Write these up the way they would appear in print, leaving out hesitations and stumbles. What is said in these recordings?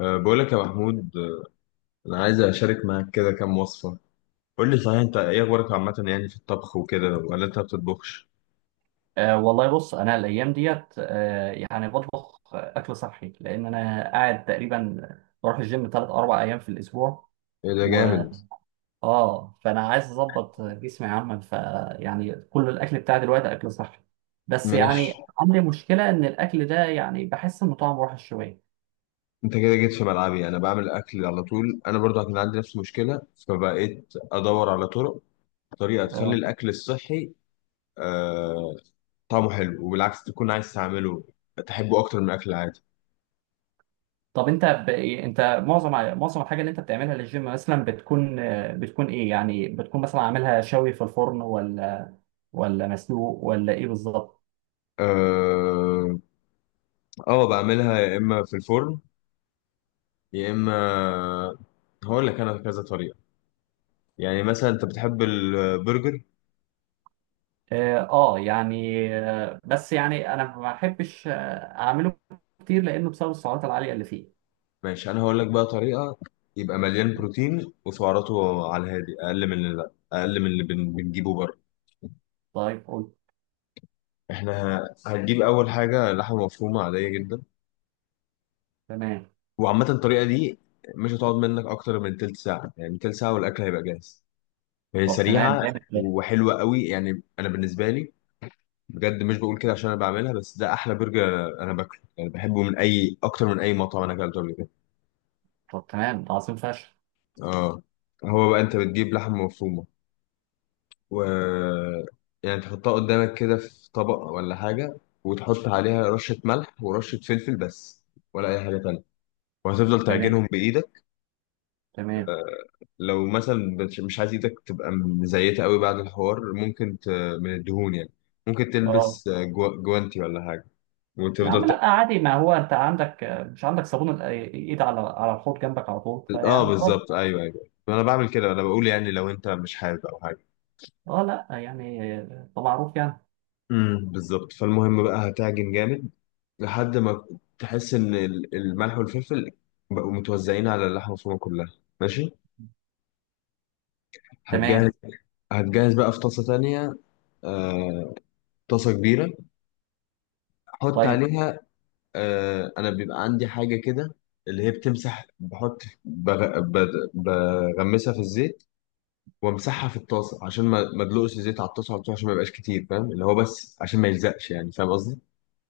بقول لك يا محمود، انا عايز اشارك معاك كده كام وصفه. قول لي، صحيح انت ايه اخبارك عامه يعني في الطبخ وكده، ولا انت ما بتطبخش؟ والله بص، انا الايام ديت يعني بطبخ اكل صحي، لان انا قاعد تقريبا بروح الجيم 3 4 ايام في الاسبوع. ايه ده و جامد! اه فانا عايز اظبط جسمي عامه، فيعني كل الاكل بتاعي دلوقتي اكل صحي، بس ماشي، يعني عندي مشكله ان الاكل ده يعني بحس انه طعمه وحش شويه. انت كده جيت في ملعبي، انا بعمل اكل على طول، انا برضو كان عندي نفس المشكله، فبقيت ادور على طرق، طريقه تخلي اه. الاكل الصحي أه طعمه حلو، وبالعكس تكون عايز تعمله، تحبه اكتر من الاكل العادي. طب انت انت معظم الحاجه اللي انت بتعملها للجيم مثلا بتكون، بتكون ايه؟ يعني بتكون مثلا عاملها شوي في الفرن، ولا مسلوق، ولا ايه بالظبط؟ اه. بعملها يا اما في الفرن، يا اما... هقول لك انا كذا طريقه. يعني مثلا انت بتحب البرجر. اه. يعني، بس يعني انا ما بحبش اعمله كتير، لانه بسبب السعرات العاليه اللي فيه. ماشي، انا هقول لك بقى طريقه يبقى مليان بروتين وسعراته على الهادي، اقل من اللي بنجيبه بره. طيب، قول. احنا هنجيب اول حاجه لحمه مفرومه عاديه جدا. تمام. وعامه الطريقه دي مش هتقعد منك اكتر من تلت ساعه، يعني تلت ساعه والاكل هيبقى جاهز. هي طب تمام، سريعه جامد ده. وحلوه قوي، يعني انا بالنسبه لي، بجد مش بقول كده عشان انا بعملها، بس ده احلى برجر انا باكله، يعني بحبه من اي اكتر من اي مطعم انا اكلته قبل كده. طب تمام، ده عظيم فشخ. اه. هو بقى انت بتجيب لحمه مفرومه، و... يعني تحطها قدامك كده في طبق ولا حاجة، وتحط عليها رشة ملح ورشة فلفل بس، ولا أي حاجة تانية، وهتفضل تمام، تعجنهم بإيدك. تمام. لو مثلا مش عايز إيدك تبقى مزيتة قوي بعد الحوار، ممكن ت... من الدهون يعني، ممكن اه. تلبس جوانتي ولا حاجة، يا عم وتفضل ت... لا، عادي. ما هو انت عندك، مش عندك صابون ايد على الحوض جنبك على طول، اه فيعني خلاص. بالظبط، ايوه ايوه، انا بعمل كده، انا بقول يعني لو انت مش حابب او حاجه. اه لا يعني، ده معروف يعني. بالظبط، فالمهم بقى هتعجن جامد لحد ما تحس ان الملح والفلفل بقوا متوزعين على اللحمه المفرومه كلها، ماشي. تمام. هتجهز هتجهز بقى في طاسه تانية، آه، طاسه كبيره، حط طيب. عليها... انا بيبقى عندي حاجه كده اللي هي بتمسح، بغمسها في الزيت، وامسحها في الطاسه عشان ما ادلقش الزيت على الطاسه على طول، عشان ما يبقاش كتير، فاهم؟ اللي هو بس عشان ما يلزقش، يعني فاهم قصدي.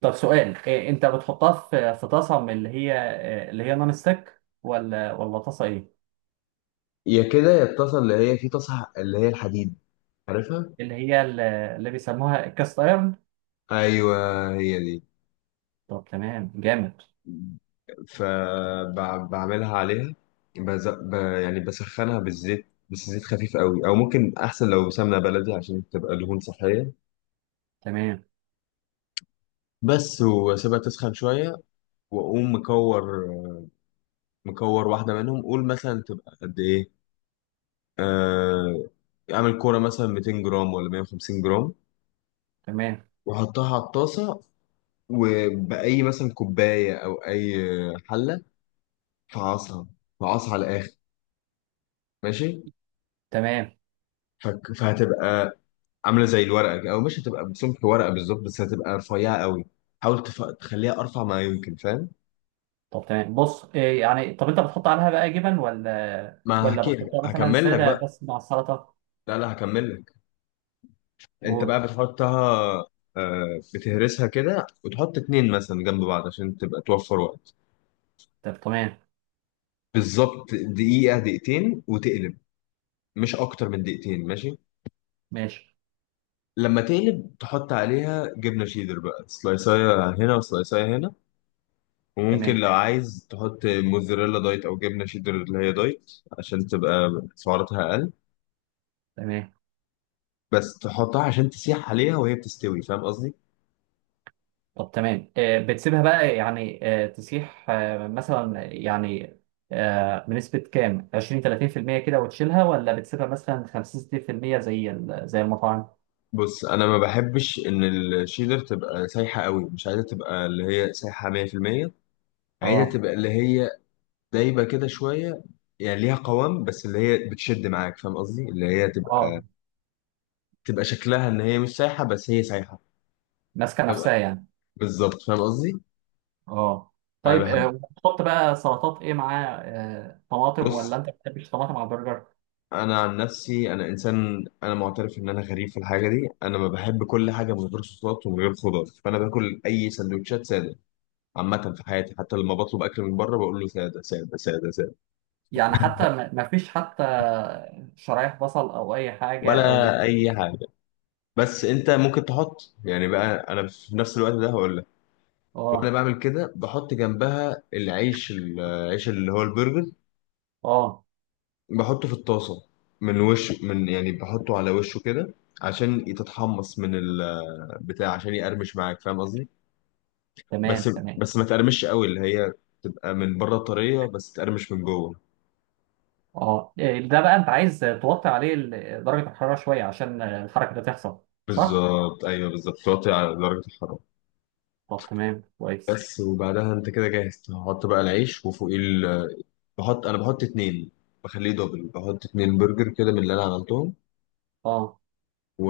طب سؤال، إيه، انت بتحطها في طاسه من اللي هي، اللي هي نون ستيك، ولا طاسه ايه؟ يا كده يا الطاسه اللي هي... في طاسه اللي هي الحديد، عارفها؟ اللي هي اللي بيسموها الكاست ايرون. ايوه هي دي. طب تمام، جامد. فبعملها عليها، يعني بسخنها بالزيت بس، زيت خفيف قوي او ممكن احسن لو سمنه بلدي عشان تبقى دهون صحيه. تمام، بس، واسيبها تسخن شويه، واقوم مكور واحده منهم، قول مثلا تبقى قد ايه، آه... اعمل كوره مثلا 200 جرام ولا 150 جرام، تمام، واحطها على الطاسه، وباي مثلا كوبايه او اي حله، فعصها فعصها على الاخر، ماشي. تمام. فهتبقى عامله زي الورقه كده، او مش هتبقى بسمك ورقه بالظبط، بس هتبقى رفيعه قوي، حاول تخليها ارفع ما يمكن، فاهم؟ طب تمام. بص، إيه يعني؟ طب انت بتحط عليها بقى جبن، ولا ما هحكي بتحطها مثلا هكمل لك ساده بقى. بس مع السلطه؟ لا لا، هكمل لك. انت قول. بقى بتحطها، بتهرسها كده وتحط اتنين مثلا جنب بعض عشان تبقى توفر وقت. طب تمام. بالظبط دقيقه دقيقتين وتقلب، مش اكتر من دقيقتين، ماشي. ماشي. لما تقلب تحط عليها جبنه شيدر بقى، سلايسايه هنا وسلايسايه هنا. وممكن تمام، لو عايز تحط موزاريلا دايت او جبنه شيدر اللي هي دايت، عشان تبقى سعراتها اقل، تمام. بس تحطها عشان تسيح عليها وهي بتستوي، فاهم قصدي؟ طب تمام، إيه بتسيبها بقى يعني تسيح، مثلا يعني، بنسبة كام، 20 30% كده وتشيلها، ولا بتسيبها مثلا 50 60% زي المطاعم؟ بص، انا ما بحبش ان الشيدر تبقى سايحه قوي، مش عايزه تبقى اللي هي سايحه 100%، عايزه اه. تبقى اللي هي دايبه كده شويه، يعني ليها قوام بس اللي هي بتشد معاك، فاهم قصدي؟ اللي هي اه. تبقى شكلها ان هي مش سايحه بس هي سايحه. ماسكة نفسها يعني. بالظبط، فاهم قصدي. اه. انا طيب، بحب. وتحط بقى سلطات ايه معاه؟ طماطم، ولا بص، انت ما بتحبش طماطم على البرجر؟ انا عن نفسي انا انسان، انا معترف ان انا غريب في الحاجه دي، انا ما بحب كل حاجه من غير صوصات ومن غير خضار، فانا باكل اي سندوتشات ساده. عامه في حياتي حتى لما بطلب اكل من بره بقول له ساده ساده ساده ساده، يعني حتى، ما فيش حتى شرايح بصل او اي حاجه، او... ولا اي حاجه. بس انت ممكن تحط يعني، بقى انا في نفس الوقت ده هقول لك، وانا اه. بعمل كده بحط جنبها العيش، العيش اللي هو البرجر، اه. بحطه في الطاسه من وش، يعني بحطه على وشه كده عشان تتحمص من البتاع عشان يقرمش معاك، فاهم قصدي؟ تمام، بس، تمام. ما تقرمش قوي، اللي هي تبقى من بره طريه بس تقرمش من جوه. اه، إيه، ده بقى انت عايز توطي عليه درجه الحراره شويه عشان الحركه دي تحصل؟ صح. بالظبط، ايوه بالظبط توطي على درجه الحراره. طب تمام، كويس. بس، وبعدها انت كده جاهز تحط بقى العيش وفوقيه انا بحط اتنين، بخليه دبل، بحط اتنين برجر كده من اللي انا عملتهم اه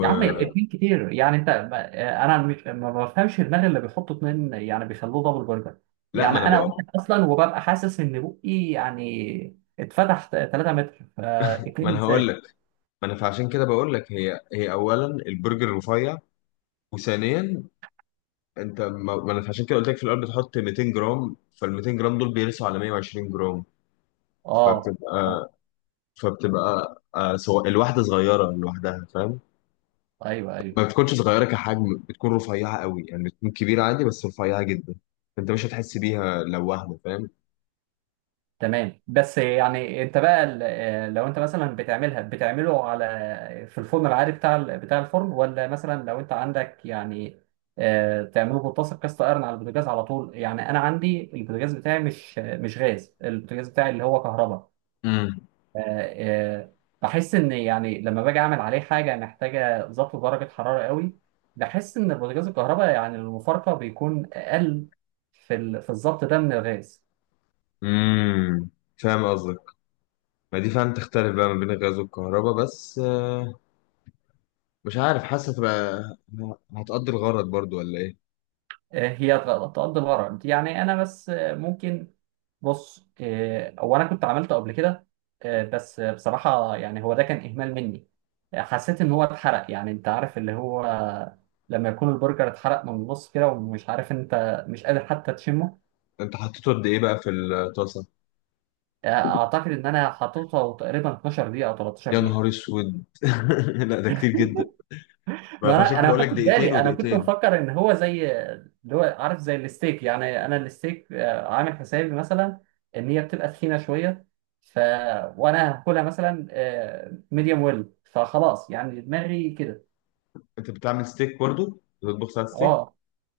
يا عم، اتنين كتير يعني، انت انا، مش ما بفهمش دماغ اللي بيحطوا اتنين يعني بيخلوه دبل برجر. لا، يعني ما انا انا بقى، واحد اصلا وببقى حاسس ان بقي يعني اتفتح 3 متر، ما فاتنين انا هقول ازاي؟ لك، ما انا فعشان كده بقول لك، هي اولا البرجر رفيع، وثانيا انت ما ما انا عشان كده قلت لك في الاول بتحط 200 جرام، فال 200 جرام دول بيرسوا على 120 جرام، اه. آه، فبتبقى فبتبقى سواء الواحدة صغيرة لوحدها، فاهم؟ ايوه، ايوه. ما بتكونش صغيرة كحجم، بتكون رفيعة قوي، يعني بتكون كبيرة عادي بس رفيعة جدا، انت مش هتحس بيها لو واحدة، فاهم؟ تمام. بس يعني انت بقى، لو انت مثلا بتعمله على، في الفرن العادي بتاع، بتاع الفرن، ولا مثلا لو انت عندك يعني تعمله بطاسه كاست ايرون على البوتاجاز على طول؟ يعني انا عندي البوتاجاز بتاعي مش غاز، البوتاجاز بتاعي اللي هو كهرباء. امم آه، آه، بحس ان يعني لما باجي اعمل عليه حاجه محتاجه ظبط درجه حراره قوي. بحس ان البوتاجاز الكهرباء يعني المفارقه بيكون اقل في الظبط ده من الغاز. امم فاهم قصدك، ما دي فعلا تختلف بقى ما بين الغاز والكهرباء، بس مش عارف، حاسة تبقى هتقضي الغرض برضو ولا ايه؟ هي تقضي الغرض، يعني انا بس ممكن. بص، هو انا كنت عملته قبل كده، بس بصراحة يعني هو ده كان اهمال مني. حسيت ان هو اتحرق، يعني انت عارف اللي هو لما يكون البرجر اتحرق من النص كده، ومش عارف، انت مش قادر حتى تشمه. انت حطيته قد ايه بقى في الطاسة؟ آه، اعتقد ان انا حطيته تقريبا 12 دقيقة او يا 13 دقيقة. نهار اسود! لا ده كتير جدا، ما ما فعشان كده انا ما بقول لك خدتش دقيقتين بالي، انا كنت ودقيقتين. مفكر ان هو زي، اللي هو عارف، زي الستيك يعني. انا الستيك عامل حسابي مثلا ان هي بتبقى تخينه شويه، ف وانا هاكلها مثلا ميديوم ويل، فخلاص يعني دماغي كده. انت بتعمل ستيك برضو؟ بتطبخ ساعة ستيك! اه.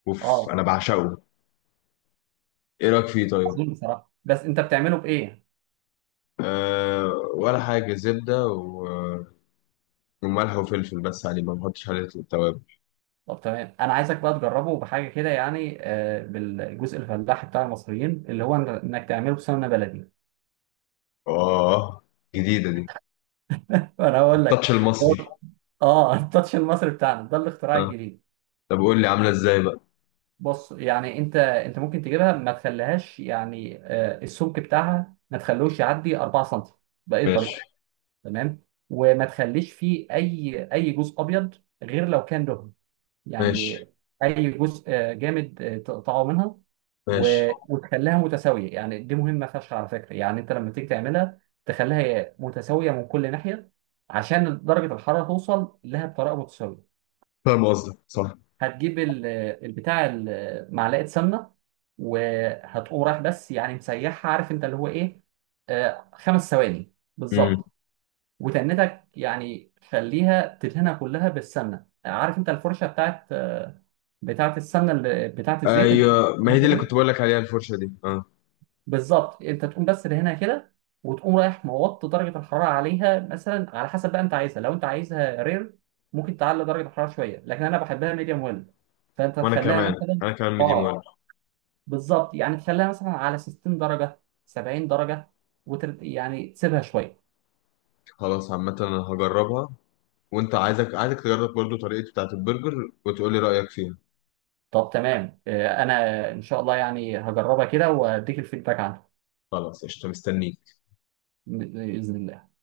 اوف اه. انا بعشقه. ايه رايك فيه طيب؟ عظيم بصراحه، بس انت بتعمله بايه؟ ولا حاجه، زبده وملح وفلفل بس عليه، ما بحطش عليه التوابل. طب تمام، انا عايزك بقى تجربه بحاجه كده يعني بالجزء الفلاحي بتاع المصريين، اللي هو، انك تعمله بسمنه بلدي. اه جديده دي، انا اقول لك. التاتش المصري. هو- اه، التاتش المصري بتاعنا ده الاختراع أه. الجديد. طب قول لي عامله ازاي بقى. بص يعني، انت ممكن تجيبها، ما تخليهاش يعني، السمك بتاعها ما تخلوش يعدي 4 سم، باي ماشي. طريقه. تمام. وما تخليش فيه اي جزء ابيض، غير لو كان دهن يعني. ماشي. اي جزء جامد تقطعه منها. ماشي. وتخليها متساويه، يعني دي مهمه فشخ على فكره. يعني انت لما تيجي تعملها تخليها متساويه من كل ناحيه عشان درجه الحراره توصل لها بطريقه متساويه. فاهم قصدك، صح. هتجيب البتاع، معلقه سمنه، وهتقوم رايح بس يعني مسيحها، عارف انت اللي هو ايه، 5 ثواني امم، بالظبط، وتنتك يعني، خليها تدهنها كلها بالسمنه. عارف انت الفرشه بتاعت، بتاعت السمنه، اللي بتاعت الزيت اللي بتبقى. ايوه، ما هي دي اللي كنت بقول لك عليها، الفرشه دي، اه. بالظبط، انت تقوم بس دهنها كده، وتقوم رايح موط درجه الحراره عليها مثلا على حسب بقى انت عايزها. لو انت عايزها رير ممكن تعلي درجه الحراره شويه، لكن انا بحبها ميديوم ويل، فانت وانا تخليها كمان، مثلا. انا كمان ميديم ويل. اه بالظبط، يعني تخليها مثلا على 60 درجه، 70 درجه، يعني تسيبها شويه. خلاص، عامه انا هجربها، وانت عايزك تجرب برضو طريقتي بتاعت البرجر وتقول لي رايك فيها. طب تمام، انا ان شاء الله يعني هجربها كده واديك الفيدباك عنها، خلاص قشطه، مستنيك. باذن الله.